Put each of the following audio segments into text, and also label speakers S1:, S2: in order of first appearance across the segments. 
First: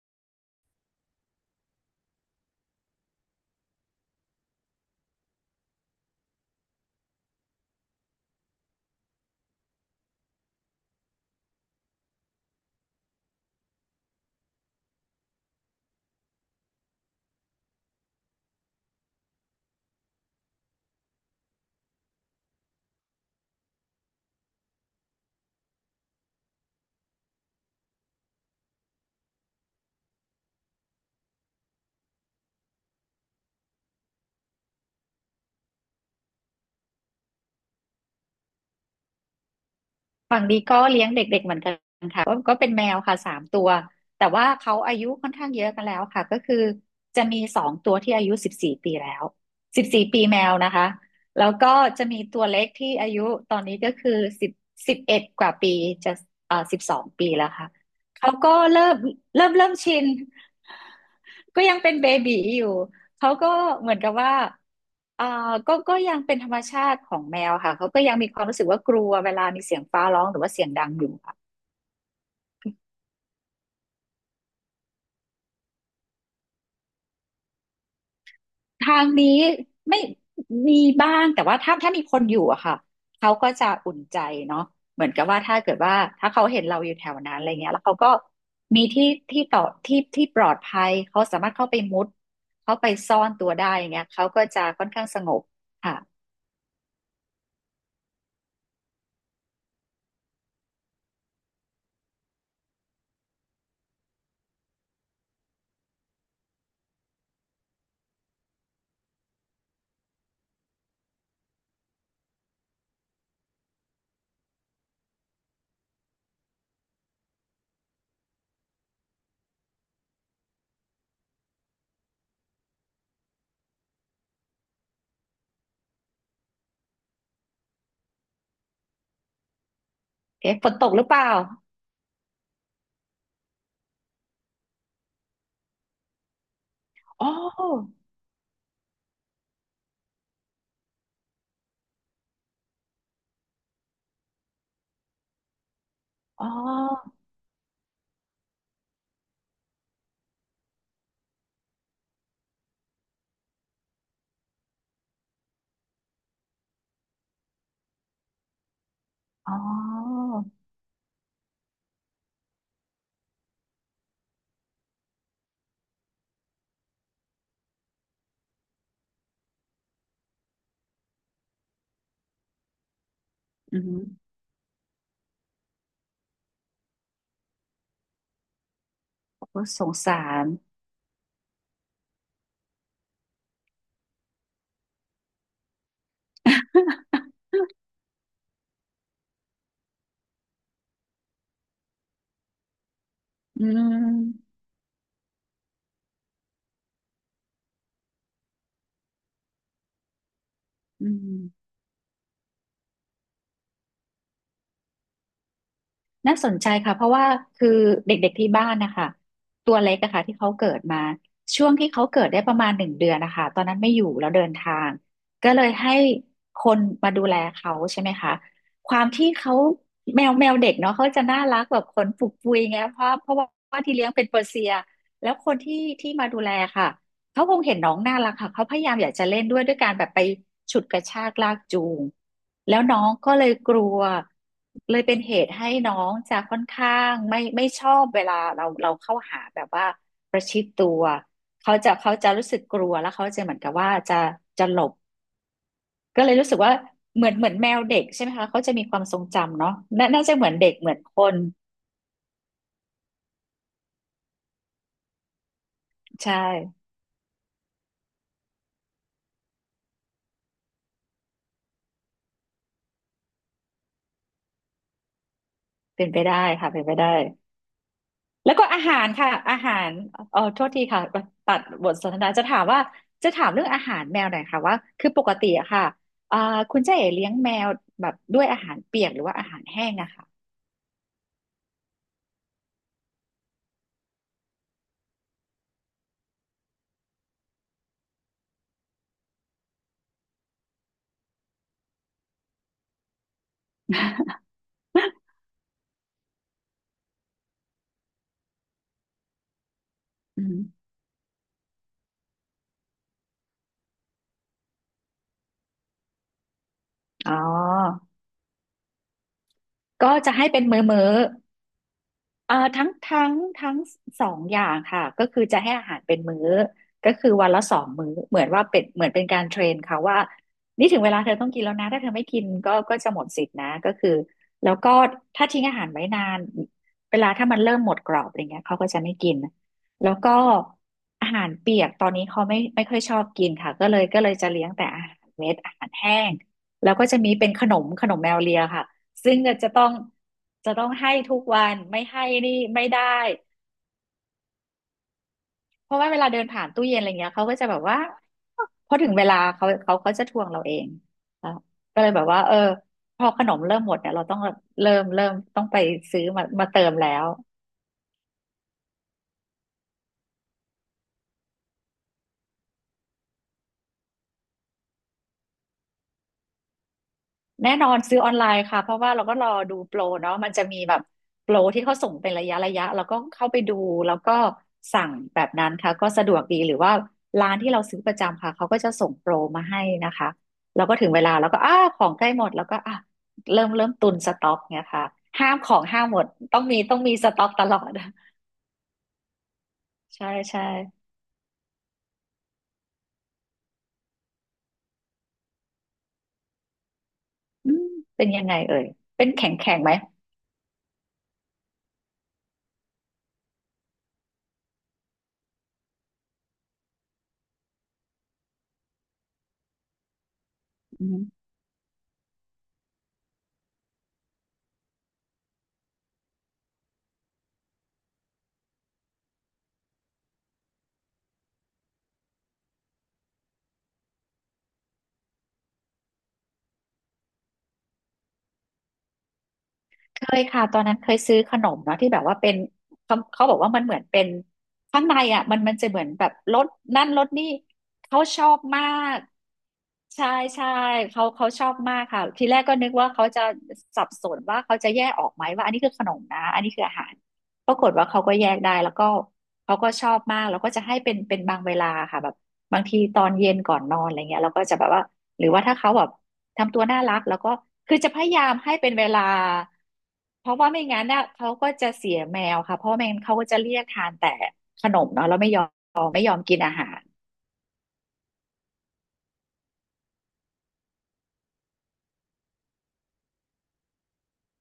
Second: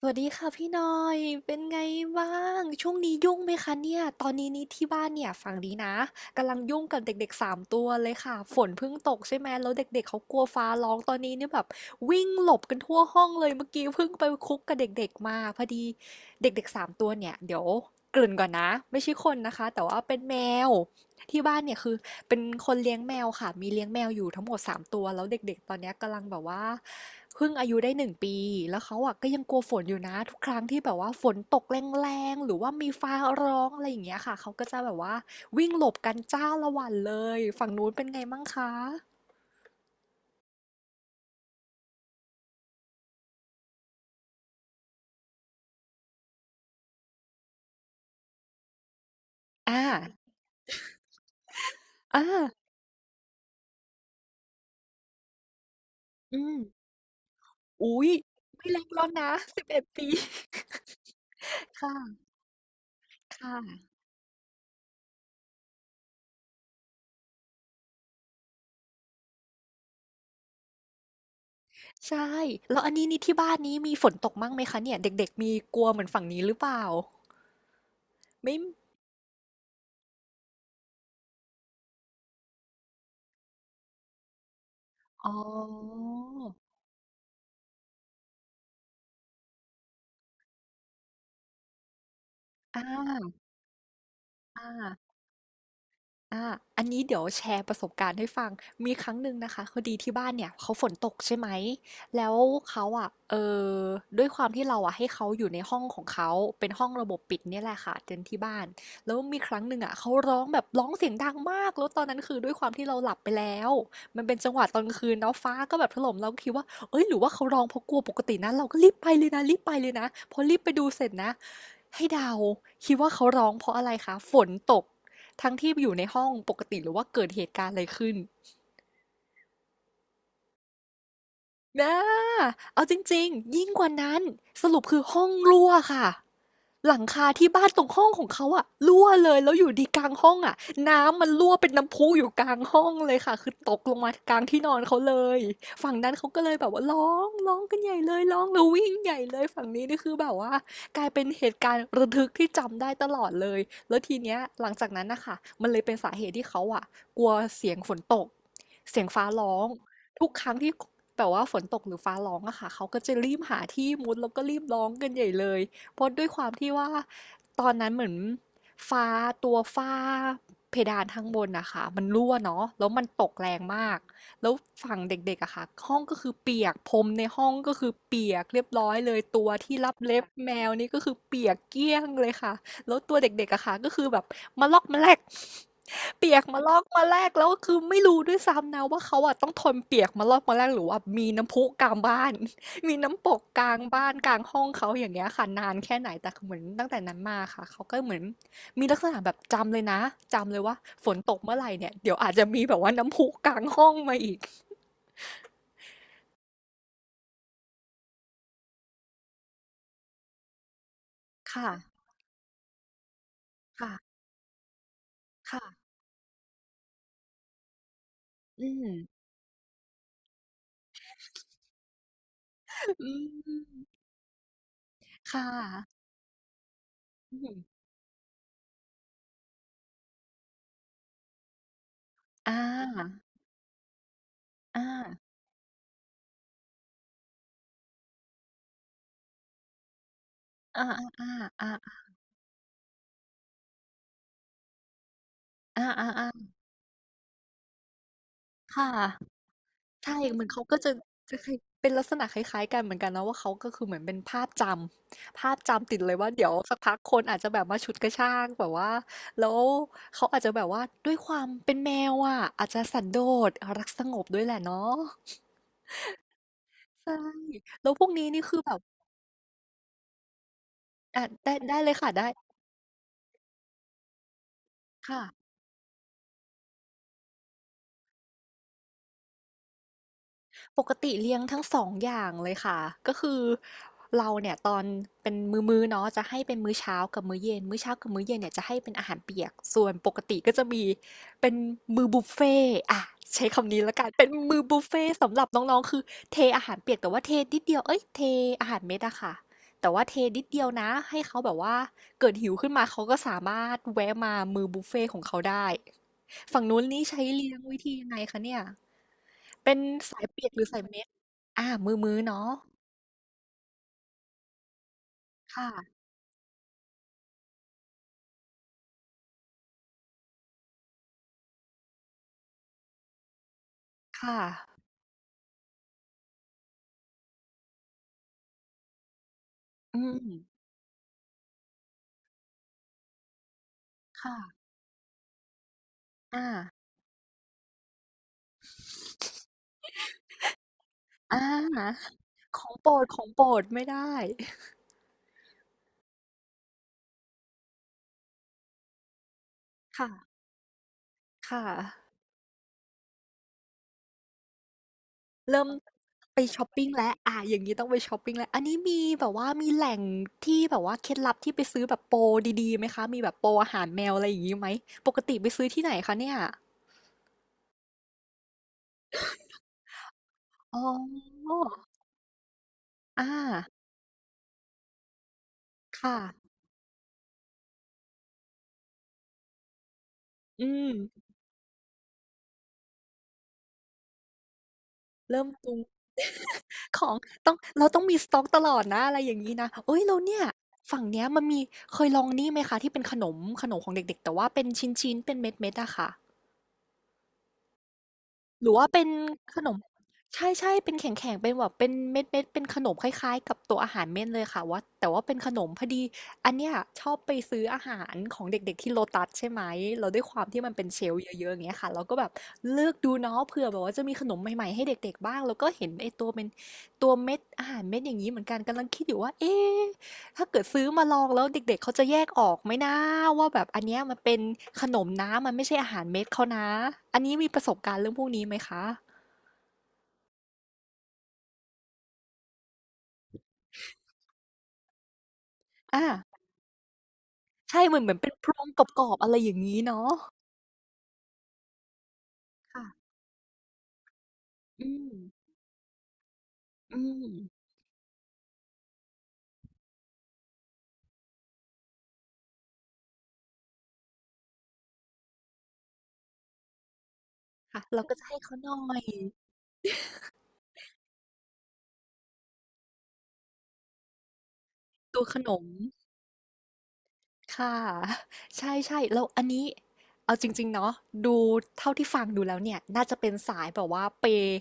S1: สวัสดีค่ะพี่หนอยเป็นไงบ้าง ช่วงนี้ยุ่งไหมคะเนี่ย ตอนนี้นี่ที่บ้านเนี่ยฝั่งนี้นะกำลังยุ่งกับเด็กๆสามตัวเลยค่ะฝนเพิ่งตกใช่ไหมแล้วเด็กๆเขากลัวฟ้าร้องตอนนี้เนี่ยแบบวิ่งหลบกันทั่วห้องเลยเมื่อกี้เพิ่งไปคุกกับเด็กๆมาพอดีเด็กๆสามตัวเนี่ยเดี๋ยวเกริ่นก่อนนะไม่ใช่คนนะคะแต่ว่าเป็นแมวที่บ้านเนี่ยคือเป็นคนเลี้ยงแมวค่ะมีเลี้ยงแมวอยู่ทั้งหมดสามตัวแล้วเด็กๆตอนเนี้ยกำลังแบบว่า เพิ่งอายุได้หนึ่งปีแล้วเขาอะก็ยังกลัวฝนอยู่นะทุกครั้งที่แบบว่าฝนตกแรงๆหรือว่ามีฟ้าร้องอะไรอย่างเงี้ยค่ะเขาก็จะแบบว่าวิ่งหลบกันจ้าละวันเลยฝั่งนู้นเป็นไงมั่งคะ
S2: ฝั่งนี้ก็เลี้ยงเด็กๆเหมือนกันค่ะก็เป็นแมวค่ะ3 ตัวแต่ว่าเขาอายุค่อนข้างเยอะกันแล้วค่ะก็คือจะมี2 ตัวที่อายุสิบสี่ปีแล้ว
S1: อ่า
S2: สิบสี่ปีแมวนะคะแล้วก็จะมี
S1: อ่า
S2: ตัวเล็กที่อายุตอนนี้ก็คือสิบเอ็ดกว่าปีจะ
S1: อืม
S2: 12 ปีแล้วค่ะ
S1: อุ๊ย
S2: เขาก็
S1: ไม่เล็ก
S2: เริ่ม
S1: แล้วนะ
S2: เริ่ม
S1: สิบ
S2: เริ่ม
S1: เอ็ด
S2: ชิน
S1: ปี
S2: ก็ยั งเป็นเบ
S1: ค่ะ
S2: บี๋อยู่ เขาก็
S1: ค่ะ
S2: เหมือนกับว่าอ่าก็ยังเป็นธรรมชาติของแมวค่ะเขาก็ยังมีความรู้สึกว่ากลัวเวลามีเสียงฟ้าร้องหรือว่าเสียงดังอยู่ค่ะ
S1: ใช่แล้วอันนี้นี่ที่บ้านนี้มีฝนตกมั่งไหมคะเนี่ยเด็กๆมีกลัวเหมือนฝั่งนี้หรือเปล่าไม่
S2: ทางนี้ไม่มีบ้างแต่ว่าถ้ามีคนอยู่อะค่ะเขาก็จะอุ่นใจเนาะเหมือนกับ
S1: อ๋
S2: ว่าถ้าเกิดว่า
S1: อ
S2: ถ้าเขาเห็นเราอยู่แถวนั้นอะไรเงี้ยแล้วเขาก็มีที่ที่ปลอดภัยเขาสามารถเข้าไปมุดเขา
S1: อ่
S2: ไปซ่อน
S1: า
S2: ตัวได้อย่างเงี้ยเขาก็จะ
S1: อ่า
S2: ค่อนข้างสงบค่ะ
S1: อาอันนี้เดี๋ยวแชร์ประสบการณ์ให้ฟัง มีครั้งหนึ่งนะคะพอดีที่บ้านเนี่ยเขาฝนตกใช่ไหม แล้วเขาอ่ะอด้วยความที่เราอะให้เขาอยู่ในห้องของเขา เป็นห้องระบบปิดเนี่ยแหละค่ะเต็นท์ที่บ้านแล้วมีครั้งหนึ่งอะเขาร้องแบบร้องเสียงดังมากแล้วตอนนั้นคือด้วยความที่เราหลับไปแล้วมันเป็นจังหวะตอนกลางคืนเนาะฟ้าก็แบบถล่มเราก็คิดว่าเอ้ยหรือว่าเขาร้องเพราะกลัวปกตินะเราก็รีบไปเลยนะรีบไปเลยนะพอรีบไปดูเสร็จนะให้เดาคิดว่าเขาร้องเพราะอะไรคะฝนตก ทั้งที่อยู่ในห้องปกติหรือว่าเกิดเหตุการณ์อะไรขึ้น
S2: เอ๊ะฝนตกหรือเปล่า
S1: อะเอาจริงๆยิ่งกว่านั้นสรุปคือห้องรั่วค่ะหลัง
S2: อ๋
S1: คา
S2: อ
S1: ที่บ้านตรงห้องของเขาอะรั่วเลยแล้วอยู่ดีกลางห้องอะน้ำมันรั่วเป็นน้ำพุอยู่กลางห้องเลยค่ะคือตกลงมากลางที่นอนเขาเลยฝั่งนั้นเขาก็
S2: อ๋
S1: เลยแบบว่าร้อ
S2: อ
S1: งร้องกันใหญ่เลยร้องแล้ววิ่งใหญ่เลยฝั่งนี้นี่คือแบบว่ากลายเป็นเหตุการณ์ระทึกที่จำได้ตลอดเลยแล้วทีเนี้ยหลังจากนั้นนะคะมันเลยเป็นสาเหตุที่เขาอะกลัวเสียงฝนตกเสียงฟ้า
S2: อ๋
S1: ร้อง
S2: อ
S1: ทุกครั้งที่แบบว่าฝนตกหรือฟ้าร้องอะค่ะเขาก็จะรีบหาที่มุดแล้วก็รีบร้องกันใหญ่เลยเพราะด้วยความที่ว่าตอนนั้นเหมือนฟ้าตัวฟ้าเพดานข้างบนนะคะมันรั่วเนาะแล้วมันตกแรง
S2: อืม
S1: มากแล้วฝั่งเด็กๆอะค่ะห้องก็คือเปียกพรมในห้องก็คือเปียกเรียบร้อยเลยตั
S2: โอ้
S1: วที่
S2: สง
S1: รับ
S2: สา
S1: เล็บ
S2: ร
S1: แมวนี่ก็คือเปียกเกลี้ยงเลยค่ะ แล้วตัวเด็กๆอะค่ะก็คือแบบมาลอกมาแลก เปียกมาลอกมาแลกแล้วก็คือไม่รู้ด้วยซ้ำนะว่าเขาอะต้องทนเปียกมาลอกมาแลกหรือว่ามีน้ำพุกลางบ้าน มีน้ำปกก
S2: อื
S1: ลางบ้านกลาง
S2: ม
S1: ห้องเขาอย่างเงี้ยค่ะนานแค่ไหนแต่เหมือนตั้งแต่นั้นมาค่ะเขาก็เหมือนมีลักษณะแบบจำเลยนะจำเลยว่า
S2: อื
S1: ฝนตกเมื่อไห
S2: ม
S1: ร่เนี่ยเดี๋ยวอาจจะมีแบบว่าน้ำพุกลางห้องมาอีก
S2: น่าสนใจค่ะ เพราะว่าคือเด็กๆที่บ้านนะคะตัวเล็กอะค่ะที่เขาเกิดมา ช่ว
S1: ค่ะ
S2: งที่เขาเกิดได้ประมาณ1 เดือนนะคะตอนนั้นไม่อยู่
S1: ค่ะ
S2: แล้วเดินทางก็
S1: ค่ะ
S2: เลยให้คนมาดูแลเขาใช่ไหมคะ
S1: อืม
S2: ความที่เขาแมวเด็กเนาะเขาจะน่ารักแบบขนปุกปุยไงเพ
S1: อื
S2: ราะเพราะว่าที่
S1: ม
S2: เลี้ยงเป็นเปอร์เซียแล้ว
S1: ค่ะ
S2: คนที่ที่มาดูแลค่ะ
S1: อื
S2: เขาค
S1: ม
S2: งเห็นน้องน่ารักค่ะเขาพยายามอยากจะเล่นด้วยด้วยการแบบไปฉุดกระชากลากจูง
S1: อ
S2: แล้วน้อง
S1: า
S2: ก็เลยกลัว
S1: อา
S2: เลยเป็นเหตุให้น้องจะค่อนข้างไม่ชอบเวลาเราเข้าหาแบบว่าประชิด
S1: อา
S2: ตัว
S1: อ่าอ่า
S2: เขาจะรู้สึกกลัวแล้วเขาจะเหมือนกับว่าจะหลบ
S1: อ
S2: ก็
S1: า
S2: เลยรู้
S1: ๆ
S2: สึกว่าเหมือนเหมือนแมวเด็กใช่ไหมคะเขาจะ
S1: ๆ
S2: มี
S1: ค่ะ
S2: ความทรงจำเนาะน่า
S1: ใช่
S2: น่าจะ
S1: เห
S2: เห
S1: มือ
S2: มื
S1: น
S2: อน
S1: เขา
S2: เด็ก
S1: ก็
S2: เห
S1: จะ
S2: มือนคน
S1: จะคล้ายเป็นลักษณะคล้ายๆกันเหมือนกันเนาะว่าเขาก็คือเหมือนเป็นภาพจำติดเลยว่า
S2: ใช่
S1: เดี๋ยวสักพักคนอาจจะแบบมาฉุดกระชากแบบว่าแล้วเขาอาจจะแบบว่าด้วยความเป็นแมวอะอาจจะสันโดษรักสงบด้วยแหละเนาะ
S2: เป็นไปได้ค่ะเป็นไปได้
S1: ใช่แล้วพวกนี้นี่
S2: แล้ว
S1: คือ
S2: ก็
S1: แบ
S2: อา
S1: บ
S2: หารค่ะอาหารเออโทษทีค่ะ
S1: อาได้
S2: ตัด
S1: ได้
S2: บ
S1: เล
S2: ท
S1: ย
S2: ส
S1: ค่ะ
S2: นท
S1: ได้
S2: นาจะถามว่าจะถามเรื่องอาหารแมวหน่อยค่ะว่าคือป
S1: ค่ะ
S2: กติอะค่ะอ่าคุณเจ๊เอ๋เลี้ยงแมวแบบด้วยอาหารเปียกหรือว่าอาหารแห้งอะค่ะ
S1: ปกติเลี้ยงทั้งสององอย่างเลยค่ะก็คือเราเนี่ยตอนเป็นมื้อๆเนาะจะให้เป็นมื้อเช้ากับมื้อเย็นมื้อเช้ากับมื้อเย็นเนี่ยจะให้เป็นอาหารเปียกส่วนปกติก็จะมีเป็นมื้อบุฟเฟ่ต์อ่ะใช้คำนี้แล้วกันเป็นมื้อบุฟเฟ่ต์สำหรับน้องๆคือเทอาหารเปียกแต่ว่าเทนิดเดียวเอ้ยเทอาหารเม็ดอะค่ะแต่ว่าเทนิ
S2: อื
S1: ด
S2: ม
S1: เดียวนะให้เขาแบบว่าเกิดหิวขึ้นมาเขาก็สามารถแวะมามื้อบุฟเฟ่ต์ของเขาได้ ฝั่งนู้นนี่ใช้
S2: อ๋อ
S1: เลี้ยงวิธียังไงคะเนี่ย เป็น
S2: ก็
S1: สาย
S2: จะ
S1: เปี
S2: ให้
S1: ยกห
S2: เป็
S1: รื
S2: น
S1: อสา
S2: มื้อ
S1: ย
S2: มื้
S1: เม็ด
S2: อ
S1: มืือๆเนาะ
S2: ทั้ง2 อย่างค่ะก็คือจะให้อา
S1: ค่ะ
S2: หารเป็นมื้อก็คือวันละ2 มื้อเหมือนว่าเป็นเหมือนเป็นการเทรนเขาว่านี่ถึงเวลาเธอต้องกินแล้วนะถ้าเธอไม่กินก็จะหมดสิทธินะก็คือ
S1: ค่ะ
S2: แล้วก็ถ้าทิ้งอาหารไว้นานเวลาถ้ามันเริ่มหมดกรอบอะไรเงี้ยเขาก็จะไม่กิน
S1: อื
S2: แล้ว
S1: ม
S2: ก็อาหารเปียกตอนนี้เขาไม่ค่อยชอบกินค่ะก็เลยจะเลี้
S1: ค่ะ
S2: ยงแต่อาหารเม็ดอาหารแห้ง
S1: อา
S2: แล้วก็จะมีเป็นขนมขนมแมวเลียค่ะ ซึ่งเนี่ยจะต้องให้ทุก
S1: อา
S2: วันไม่ให้นี่
S1: ของ
S2: ไม่
S1: โปร
S2: ได้
S1: ดไม่ได้
S2: เพราะว่าเวลาเดินผ่านตู้เย็นอะไรเงี้ยเขาก็จะแบบว่าพอถึงเวลาเขาจะท
S1: ค่ะ
S2: วงเราเองแล้ว
S1: ค่ะ
S2: ก็เลยแบบว่าเออพอขนมเริ่มหมดเนี่ยเราต้องเริ่มต้อ
S1: เริ่
S2: ง
S1: ม
S2: ไปซื้อ
S1: ไป
S2: มา
S1: ช
S2: มา
S1: อป
S2: เติ
S1: ปิง
S2: มแล้
S1: แล้ว
S2: ว
S1: อาอย่างงี้ต้องไปชอปปิงแล้วอันนี้มีแบบว่ามีแหล่งที่แบบว่าเคล็ดลับที่ไปซื้อแบบโปรดีๆไหมคะมีแบบโปรอาหารแมวอะไรอย่างงี้ไหม ปกติไปซื้อที่ไหนคะเนี่ย
S2: แน่นอนซื้อออนไลน์ค่ะเพราะว่าเราก็รอดูโปรเนาะมันจะ
S1: อ๋
S2: มี
S1: อ
S2: แบบโปรที่เขาส่งเป็นระยะระยะเราก็
S1: อา
S2: เข้าไปดูแล้วก็สั่งแบบนั้นค่ะก็
S1: ค่ะ
S2: สะดวกดีหรือว่าร้านที่เราซื้อประจำค่ะเขาก็จะส่งโปรมาให้นะคะ
S1: อื
S2: เราก็
S1: ม
S2: ถึงเวลาเราก็อ้าของใกล้หมดแล้วก็อ่ะเริ่มตุนสต็อกเนี่ยค่ะ
S1: เริ่
S2: ห้า
S1: ม
S2: มข
S1: ตุ
S2: อ
S1: ง
S2: งห้ามหมดต้องมีต้อง
S1: ขอ
S2: มี
S1: ง
S2: สต็อก
S1: ต้อง
S2: ตลอด
S1: มีสต๊อกตลอดนะอะไรอย่างงี้นะเฮ้ยแล้ ว
S2: ใช่
S1: เนี่ย
S2: ใช่
S1: ฝั่งเนี้ยมันมีเคยลองนี่ไหมคะที่เป็นขนมขนมของเด็กๆแต่ว่าเป็นชิ้นๆเป็นเม็ดๆอะค่ะ
S2: อืมเป็นยังไง
S1: หรือ
S2: เอ่
S1: ว่า
S2: ย
S1: เป็น
S2: เป็นแข็ง
S1: ขน
S2: แข็
S1: ม
S2: งไหม
S1: ใช่ๆเป็นแข็งๆเป็นแบบเป็นเม็ดเป็นขนมคล้ายๆกับตัวอาหารเม่นเลยค่ะว่าแต่ว่าเป็นขนมพอดีอันเนี้ยชอบไปซื้ออาหารของเด็กๆที่โ Lotus ใช่ไหมเราด้วยความที่มันเป็นเชลล์เยอะๆอย่างเงี้ยค่ะเราก็แบบเลือกดูเนาะเผื่อแบบว่าจะมีขนมใหม่ๆให้เด็กๆบ้างแล้วก็เห็นไอ้ตัวเป็นเม็ดอาหารเม็ดอย่างนี้เหมือนกันกำลังคิดอยู่ว่าเอ๊ะ ถ้าเกิดซื้อมาลองแล้วเด็กๆเขาจะแยกออกไหมนะว่าแบบอันเนี้ยมันเป็นขนมนะมันไม่ใช่อาหารเม็ดเขานะอันนี้มีประสบการณ์เรื่องพวกนี้ไหมคะ
S2: เคยค่ะตอนนั้นเคยซื้อขนมเนาะที่แบบว่าเป็นเขาบอกว่ามันเหมือนเป็นข้างในอ่ะมันจะเหมื
S1: อา
S2: อนแบบรสนั่นรสนี่
S1: ใช่เหมือน
S2: เขา
S1: เป็น
S2: ช
S1: โพ
S2: อ
S1: ร
S2: บ
S1: งก
S2: มา
S1: รอบ
S2: ก
S1: ๆอะไรอย่างงี้เนาะ
S2: ใช่ใช่เขาชอบมากค่ะทีแรกก็นึก
S1: ค่ะ
S2: ว่าเขาจะสับสนว่าเขาจะ
S1: อื
S2: แยก
S1: ม
S2: ออกไหมว่าอันนี้คือขนมนะอันนี้คืออา
S1: อื
S2: หาร
S1: ม
S2: ปรากฏว่าเขาก็แยกได้แล้วก็เขาก็ชอบมากแล้วก็จะให้เป็นบางเวลาค่ะแบบบางทีตอนเย็นก่อนนอนอะไรเงี้ยเราก็จะแบบว่าหรือว่าถ้าเขาแบบทำตัวน่ารักแล้วก็
S1: ค่ะ
S2: คือ
S1: เรา
S2: จะ
S1: ก็
S2: พ
S1: จะ
S2: ยา
S1: ให้
S2: ยาม
S1: เขาห
S2: ให้เป็น
S1: น่อ
S2: เว
S1: ย
S2: ลา เพราะว่าไม่งั้นน่ะเขาก็จะเสียแมวค่ะเพราะไม่งั้นเขาก็จะเรียกทานแต่ขนม
S1: ตัว
S2: เนาะแล้
S1: ข
S2: วไม่
S1: น
S2: ยอ
S1: ม
S2: มไม่ยอมกินอาหาร
S1: ค่ะ ใช่ๆแล้วอันนี้เอาจริงๆเนาะดูเท่าที่ฟังดูแล้วเนี่ยน่าจะเป็นสายแบบว่าเปย์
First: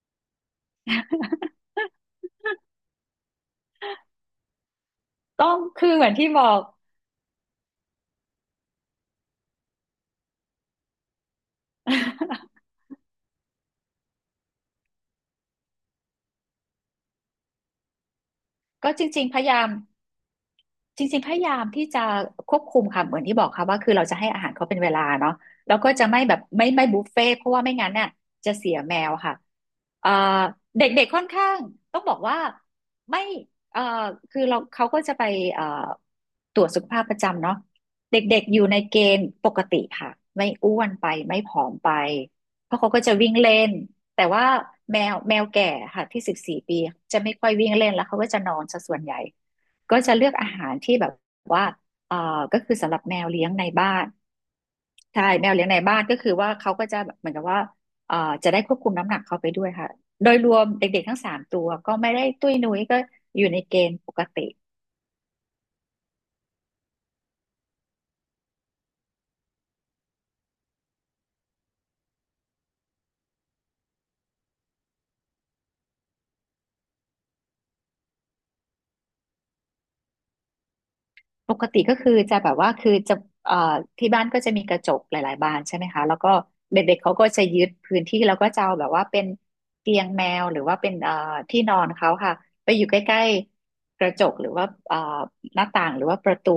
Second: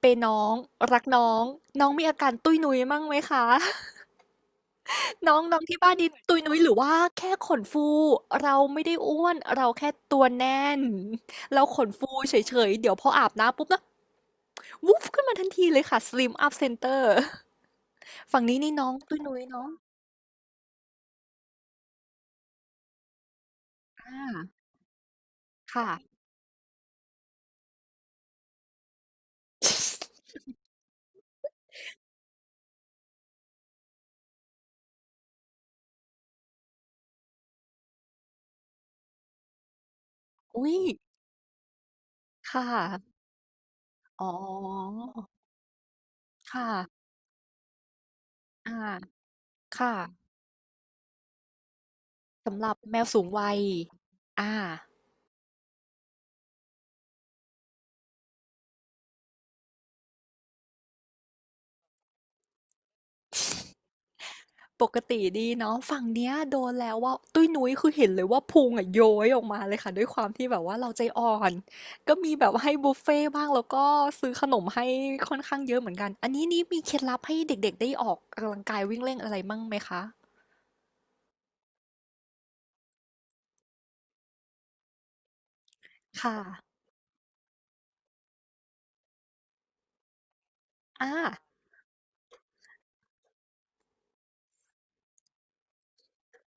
S1: น้องรักน้องน้องมีอาการตุ้ยนุ้ยมั่งไหมคะ น้อง
S2: ต้อ
S1: น้
S2: ง
S1: องที่
S2: คือ
S1: บ้าน
S2: เห
S1: นี้
S2: มือนที่
S1: ตุย
S2: บอ
S1: นุ้ย
S2: ก
S1: หรือว่าแค่ขนฟูเราไม่ได้อ้วนเราแค่ตัวแน่นเราขนฟูเฉ ยๆเดี๋ยวพออาบน้ำปุ๊บนะวุบขึ้นมาทันทีเลยค่ะ Slim Up Center ฝั่งนี้นี่น้อ
S2: ก็
S1: ง
S2: จ
S1: ตุ้ย
S2: ริงๆพ
S1: นุ้ย
S2: ยายา
S1: เนาะ
S2: มจริงๆพยายามที่จะควบคุมค่ะเหมือนที่บอกค่ะว่าคือเราจะให้อาหาร
S1: อา
S2: เขาเป็นเวลาเนาะแล้ว
S1: ค่ะ
S2: ก็จะไม่แบบไม่บุฟเฟ่ต์เพราะว่าไม่งั้นน่ะจะเสียแมวค่ะเอ่อเด็กๆค่อนข้างต้องบอกว่าไม่เอ่อคือเราเขาก็จะไปเอ่อ ตรวจสุขภาพประจำเนาะเด็กๆอยู่ในเกณฑ์ปกติค่ะไม่
S1: อุ๊
S2: อ้
S1: ย
S2: วนไปไม่ผอมไป
S1: ค่
S2: เพราะเขาก็จะ
S1: ะ
S2: วิ่งเล่นแต่
S1: อ๋อ
S2: ว่าแมวแก่ค่ะที่สิบสี่
S1: ค่ะ
S2: ปีจะไม่ค่อยวิ่งเล่นแล้วเขาก็จะนอน
S1: อ
S2: ซะส่วนใหญ่
S1: าค่ะ
S2: ก็จะเลือกอาหารที่แบบว่าเอ่อก็
S1: สำห
S2: คื
S1: รั
S2: อ
S1: บ
S2: สำห
S1: แม
S2: รับ
S1: ว
S2: แม
S1: สู
S2: ว
S1: ง
S2: เลี้ย
S1: วั
S2: ง
S1: ย
S2: ในบ้าน
S1: อา
S2: ใช่แมวเลี้ยงในบ้านก็คือว่าเขาก็จะแบบเหมือนกับว่าเอ่อจะได้ควบคุมน้ำหนักเขาไปด้วยค่ะโดยรวมเด็กๆทั้งสามตัวก็ไม่ได้ตุ้ยนุ้ยก็อยู่ในเกณฑ์ปกติ
S1: ปกติดีเนาะฝั่งเนี้ยโดนแล้วว่าตุ้ยนุ้ยคือเห็นเลยว่าพุงอะโย้ยออกมาเลยค่ะด้วยความที่แบบว่าเราใจอ่อนก็มีแบบว่าให้บุฟเฟ่ต์บ้างแล้วก็ซื้อขนมให้ค่อนข้างเยอะเหมือนกันอันนี้นี่มีเคล็ดลับให้เด็กๆได้ออกกำลังกายวิ่งเล่นอะไรมั่งไหมคะ
S2: ปกติก็คือจะแบบว่าคือจะเอ่อที่บ้านก็จะมีกระจกหลายๆบานใช่ไหมคะแล้วก็
S1: ค่ะ
S2: เด็กๆเขาก็จะยึดพื้นที่แล้วก็จะเอาแบบว่าเป็นเตียงแมวหรือว่าเป็น
S1: อ่า
S2: ที่นอนเขาค่ะไปอยู่ใกล้ๆกระจกหรือว่าหน้าต่างหรือว่าประตู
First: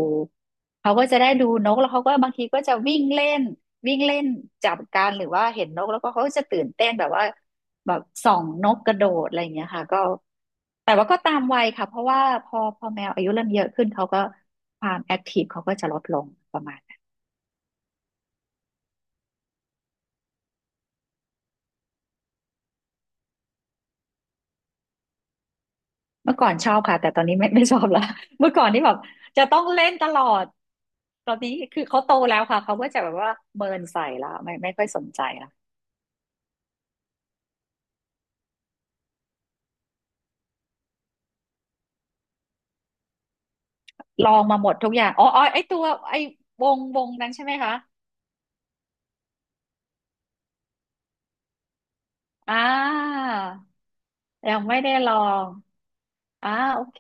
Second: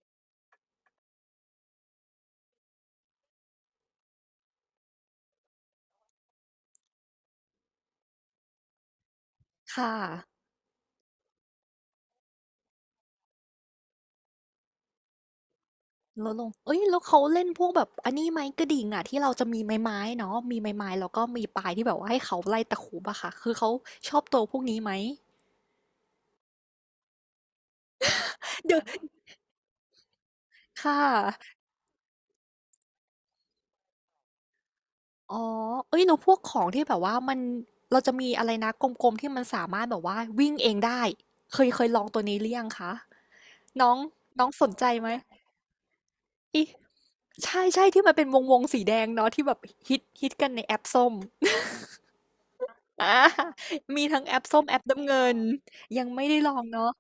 S2: เขาก็จะได้ดูนกแล้วเขาก็บางทีก็จะวิ่งเล่นวิ่งเล่นจับกันหรือว่าเห็นนกแล้วก็เขาก็จะตื่นเต้นแบบว่าแบบส่องนกกระโดดอะไรอย่างเงี้ยค่ะ
S1: ค่ะ
S2: ก็แต่ว่าก็ตามวัยค่ะเพราะว่าพอแมวอายุเริ่มเยอะขึ้นเขาก็ ความแอคทีฟเขาก็จะลดลง
S1: ลดลง
S2: ประมา
S1: เอ้
S2: ณ
S1: ย
S2: นั้
S1: แล้
S2: น
S1: วเขาเล่นพวกแบบอันนี้ไหมกระดิ่งอะที่เราจะมีไม้เนาะมีไม้แล้วก็มีปลายที่แบบว่าให้เขาไล่ตะขูบอะค่ะคือเขาชอบตัวพวกนี้ไหม
S2: เมื่อก่อนชอบค่ะแต่ตอนนี้ ไม่ชอบละ เมื่อก่อน
S1: เดี๋ย
S2: ที่
S1: ว
S2: แบบจะต้องเล่นตลอด
S1: ค่ะ
S2: ตอนนี้คือเขาโตแล้วค่ะเขาก็จะแบบว่าเมินใส่ละไม่ค่อยสนใจ
S1: อ๋อ
S2: ละ
S1: เอ้ยแล้วพวกของที่แบบว่ามัน เราจะมีอะไรนะกลมๆที่มันสามารถแบบว่าวิ่งเองได้ เคยลองตัวนี้หรือยังคะน้อง
S2: ลอง
S1: น้อง
S2: มา
S1: ส
S2: หม
S1: น
S2: ด
S1: ใจ
S2: ทุกอย่า
S1: ไหม
S2: งอ๋ออ๋อไอตัวไอ
S1: อิ
S2: วงนั้นใช่
S1: ใ
S2: ไหมคะ
S1: ช่ๆที่มันเป็นวงๆสีแดงเนาะที่แบบฮิตกันในแอปส้ม
S2: อ่า
S1: อามีทั้งแอป
S2: ยั
S1: ส้
S2: ง
S1: มแอ
S2: ไม่
S1: ป
S2: ได้
S1: น้ำ
S2: ลอ
S1: เงิน
S2: ง
S1: ยังไม่ได้ล
S2: อ่า
S1: อง
S2: โอ
S1: เนาะ
S2: เค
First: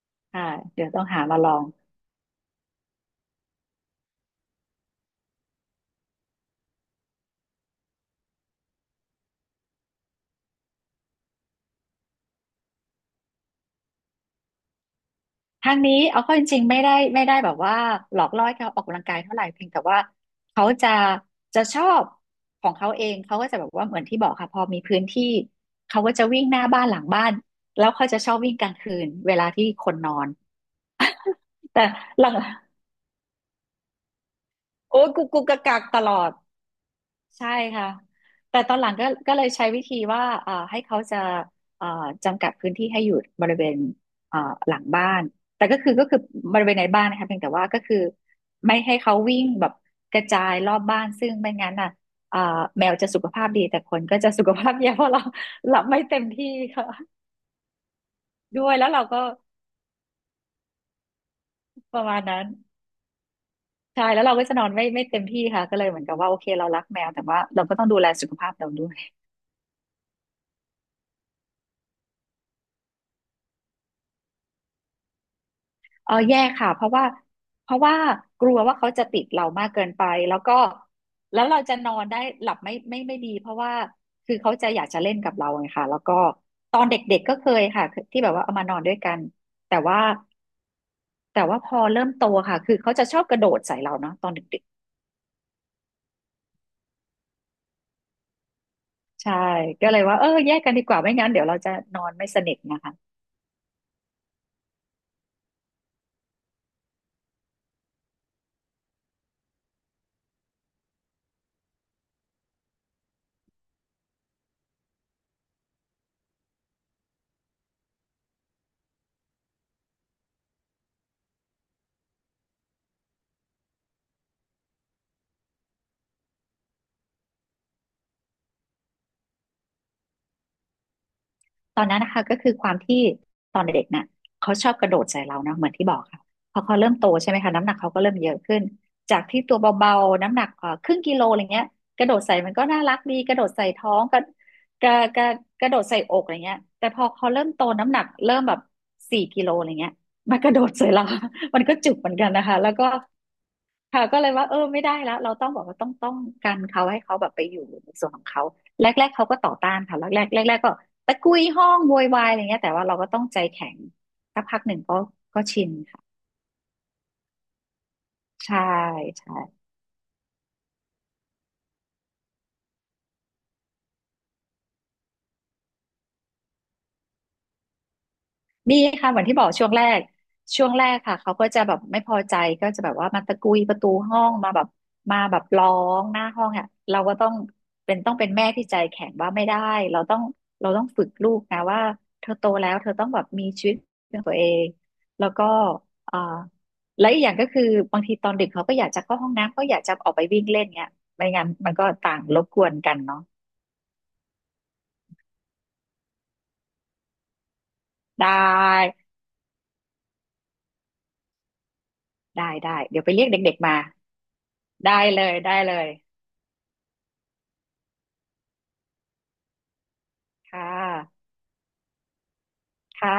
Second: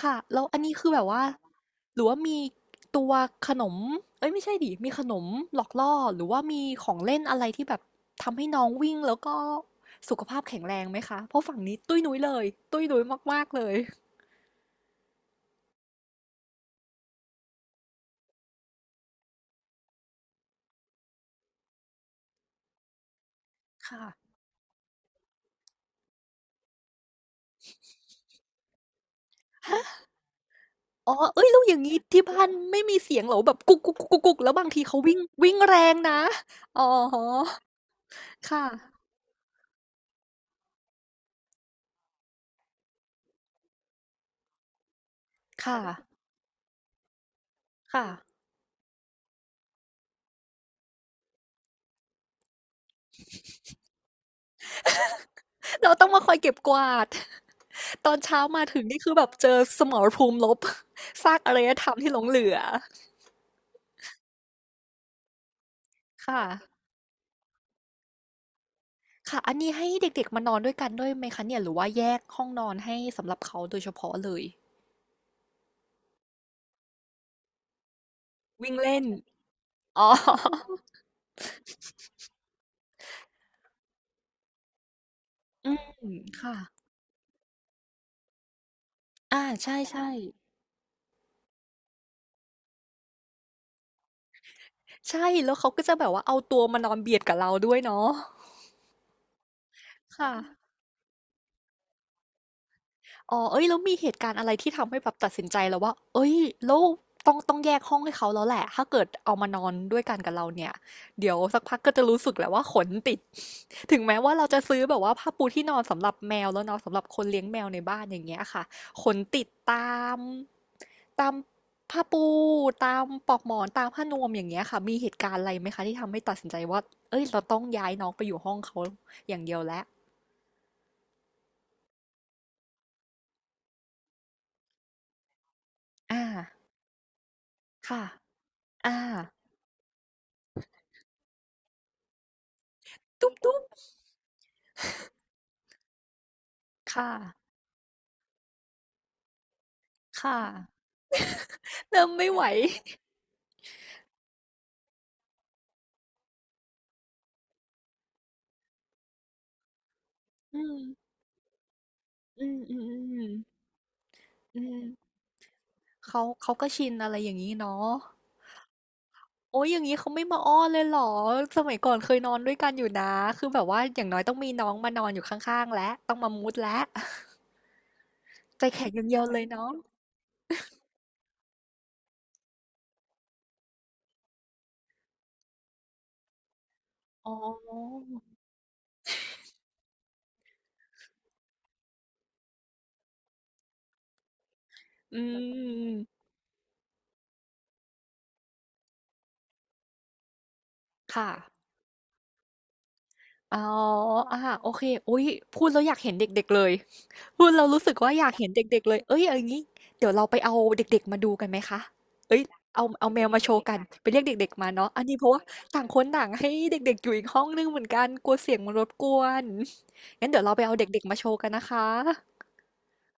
S1: ค่ะแล้
S2: อ่า
S1: วอันนี้
S2: เดี๋
S1: คื
S2: ยว
S1: อแบ
S2: ต้อ
S1: บ
S2: งหา
S1: ว่า
S2: มาลอง
S1: หรือว่ามีตัวขนมเอ้ยไม่ใช่ดิมีขนมหลอกล่อหรือว่ามีของเล่นอะไรที่แบบทำให้น้องวิ่งแล้วก็สุขภาพแข็งแรงไหมคะเพราะฝั่งนี้ตุ้ยนุ้ยเลยตุ้ยนุ้ยมากๆเลย
S2: ทางนี้เอาเข้าจริงๆไม่ได้แบบว่าหลอกล่อให้เขาออกกำลังกายเท่าไหร่เพียงแต่ว่าเขาจะชอบของเขาเองเขาก็จะแบบว่าเหมือน
S1: ค่ะ
S2: ที่บอกค่ะพอมีพื้นที่เขาก็จะวิ่งหน้าบ้านหลังบ้านแล้วเขาจะชอบวิ่งกลางคืนเวลาที่คนน อน
S1: อ๋อเอ้ยแล้วอย่า
S2: แต่
S1: งนี้ที่
S2: หลัง
S1: บ้านไม่มีเสียงเหรอแบบกุกกุกกุกกุกกุกแล้วบางที
S2: โอ้
S1: เขา
S2: ย
S1: วิ่ง
S2: กุกกุก
S1: วิ่
S2: กั
S1: ง
S2: ก
S1: แร
S2: กัก
S1: ง
S2: ตล
S1: นะ
S2: อด
S1: อ๋อ
S2: ใช่ค่ะแต่
S1: ค่ะ
S2: ตอนหลังก็เลยใช้วิธีว่าให้เขาจะเอ่อจำกัดพื้นที่ให้อยู่บริเวณเอ่อหลังบ้าน แต่ก็
S1: ค่ะ
S2: คือก็คือบริเวณในบ้านนะคะเพียงแต่ว่าก็คือ
S1: ค่ะ
S2: ไม่ให้เขาวิ่งแบบกระจายรอบบ้านซึ่งไม่งั้นอ่ะเอ่อแมวจะสุขภาพดีแต่คนก็จะสุขภาพแย่เพราะเราหลับ
S1: เรา
S2: ไม่
S1: ต้อง
S2: เต็
S1: มา
S2: ม
S1: คอย
S2: ที่
S1: เก็บก
S2: ค่ะ
S1: วาด ตอนเช้า
S2: ด้
S1: มา
S2: วย
S1: ถึง
S2: แล้ว
S1: นี่
S2: เรา
S1: คือ
S2: ก็
S1: แบบเจอสมรภูมิลบ ซากอารยธรร
S2: ป
S1: ม
S2: ระ
S1: ที่ห
S2: มา
S1: ล
S2: ณ
S1: งเห
S2: นั้น
S1: ลือ
S2: ใช่แล้วเราก็จะนอนไม่เต็มที่ค่ะก็เลยเหมือนกับ
S1: ค
S2: ว่าโอเคเรารั
S1: ่ะ
S2: กแมวแต่ว่าเราก็ต้องดูแลสุขภาพเราด้วย
S1: ค่ะอันนี้ให้เด็กๆมานอนด้วยกันด้วยไหมคะเนี่ยหรือว่าแยกห้องนอนให้สำหรับเขาโดยเฉพาะเลย
S2: เออแย่ค่ะเพราะว่ากลัว
S1: วิ่
S2: ว่า
S1: ง
S2: เขา
S1: เล่
S2: จะ
S1: น
S2: ติดเรามากเกินไป
S1: อ๋อ
S2: แล้วก็แล้วเราจะนอนได้หลับไม่ดีเพราะว่าคือเขาจะอยากจะเล่นกับเราไงค่ะแล้ ว
S1: อื
S2: ก็
S1: มค่ะ
S2: ตอนเด็กๆก็เคยค่ะที่แบบว่าเอามานอนด้วยกัน
S1: อ่า
S2: แต่
S1: ใช่
S2: ว่า
S1: ใช่
S2: แต่ว่าพอเริ่มโตค่ะคือเขาจะชอบกระโดดใส่เราเนาะตอนเด็ก
S1: ใช่แล้วเขาก็จะแบบว่าเอาตัวมานอนเบียดกับเราด้วยเนาะ
S2: ๆใช่ก็เลยว่าเออ
S1: ค่ะ
S2: แยกกันดีกว่าไม่งั้นเดี๋ยวเราจะนอนไม่สนิทนะคะ
S1: อ๋อเอ้ยแล้วมีเหตุการณ์อะไรที่ทำให้แบบตัดสินใจแล้วว่าเอ้ยแล้วต้องแยกห้องให้เขาแล้วแหละถ้าเกิดเอามานอนด้วยกันกับเราเนี่ยเดี๋ยวสักพักก็จะรู้สึกแหละว่าขนติด ถึงแม้ว่าเราจะซื้อแบบว่าผ้าปูที่นอนสำหรับแมวแล้วเนาะสำหรับคนเลี้ยงแมวในบ้านอย่างเงี้ยค่ะขนติดตามผ้าปูตามปลอกหมอนตามผ้านวมอย่างเงี้ยค่ะมีเหตุการณ์อะไรไหมคะที่ทำให้ตัดสินใจว่าเอ้ยเราต้องย้ายน้องไปอยู่ห้องเขาอย่างเดียวแล้ว
S2: ตอนนั้นนะคะก็คือความที่ตอนเด็กๆน่ะเขาชอบกระโดดใส่เราเนาะเหมือนที่บอกค่ะ
S1: อ่า
S2: พอเขาเริ่มโตใช่ไหมคะน้ำหนักเขาก็
S1: ค่ะ
S2: เริ่มเยอะขึ้น
S1: อ่า
S2: จากที่ตัวเบาๆน้ำหนักครึ่งกิโลอะไรเงี้ยกระโดดใส่มันก็น่ารักดีก
S1: ตุ๊บ
S2: ระโดด
S1: ตุ๊บ
S2: ใส่ท้องกระกระกระโดดใส่อกอะไรเงี้ยแต่พอ
S1: ค่ะ
S2: เขาเริ่มโตน้ำหนักเริ่มแบบ4 กิโลอะไรเงี้ยมั
S1: ค่ะ
S2: นกระโดดใส่เรา มันก็จุก
S1: เริ่
S2: เห
S1: ม
S2: มือนกั
S1: ไม่
S2: น
S1: ไหว
S2: นะคะแล้วก็ ค่ะก็เลยว่าเออไม่ได้แล้วเราต้องบอกว่าต้องกันเขาให้เขาแบบไปอยู่ในส่วนของเขาแรกๆเขาก็ต่อต้านค่ะแรกๆแรก
S1: อื
S2: ๆก็
S1: ม
S2: ตะกุยห้องโวยวายอะไร
S1: อืม
S2: เงี้ยแต่
S1: อืม
S2: ว่าเราก็
S1: อ
S2: ต้อง
S1: ม
S2: ใจแข็งสักพั
S1: อื
S2: กหนึ่งก็
S1: ม
S2: ก็ชินค่ะ
S1: เขาก็ชินอะไรอย่างงี้เนาะ
S2: ใช่ใช่
S1: โอ๊ยอย่างงี้เขาไม่มาอ้อนเลยเหรอสมัยก่อนเคยนอนด้วยกันอยู่นะคือแบบว่าอย่างน้อยต้องมีน้องมานอนอยู่ข้างๆแล้วต้องมามูดแล้วใจ
S2: มี
S1: แข็งอย่าง
S2: ค่ะเห
S1: เดี
S2: มื
S1: ย
S2: อ
S1: ว
S2: นที่
S1: เล
S2: บ
S1: ย
S2: อกช่ว
S1: เนาะ
S2: งแรกช่วงแรกค่ะเขาก็จะแบบไม่พอใจก็จะแบบว่ามาตะกุยประตูห้องมาแบบร้องหน้าห้องอ่ะเราก็ต้อ
S1: อ๋
S2: ง
S1: อ
S2: เป็นต้องเป็นแม่ที่ใจแข็งว่าไม่ได้เราต้องเราต้องฝึกลูกนะว่าเธอโตแล้วเธอต้องแบบมีชีวิตเป็นตัวเอง
S1: อื
S2: แล้วก็เอ่อ
S1: ม
S2: และอีกอย่างก็คือบางทีตอนดึกเขาก็อยากจะเข้าห้องน้ำก็อยากจะออกไปวิ่งเล่นเงี้ยไม่
S1: ค่ะ
S2: งั้นมันก็ต่างรบกวนกันเนาะ
S1: อ๋ออาโอเคอุ๊ยพูดแล้วอยากเห็นเด็กๆเลย พูดแล้วรู้สึกว่าอ
S2: ได
S1: ยากเห็นเด็กๆ เล
S2: ้
S1: ยเอ้ยเอาอย่างงี้เดี๋ยวเราไปเอาเด็กๆ มาดูกันไหมคะเอ้ย
S2: ได้ได้
S1: เอา
S2: เดี๋ยวไป
S1: แม
S2: เรีย
S1: ว
S2: ก
S1: มาโช
S2: เด็ก
S1: ว์
S2: ๆ
S1: กั
S2: มา
S1: นไปเรียกเด็กๆมาเนาะ
S2: ได้
S1: อันนี้
S2: เล
S1: เพราะ
S2: ย
S1: ว่า
S2: ได้เล
S1: ต่าง
S2: ย
S1: คนต่างให้เด็กๆ อยู่อีกห้องหนึ่งเหมือนกันกลัวเสียงมันรบกวนงั้นเดี๋ยวเราไป
S2: ค่ะ
S1: เอาเด็กๆมาโชว์กันนะคะ
S2: ค่ะ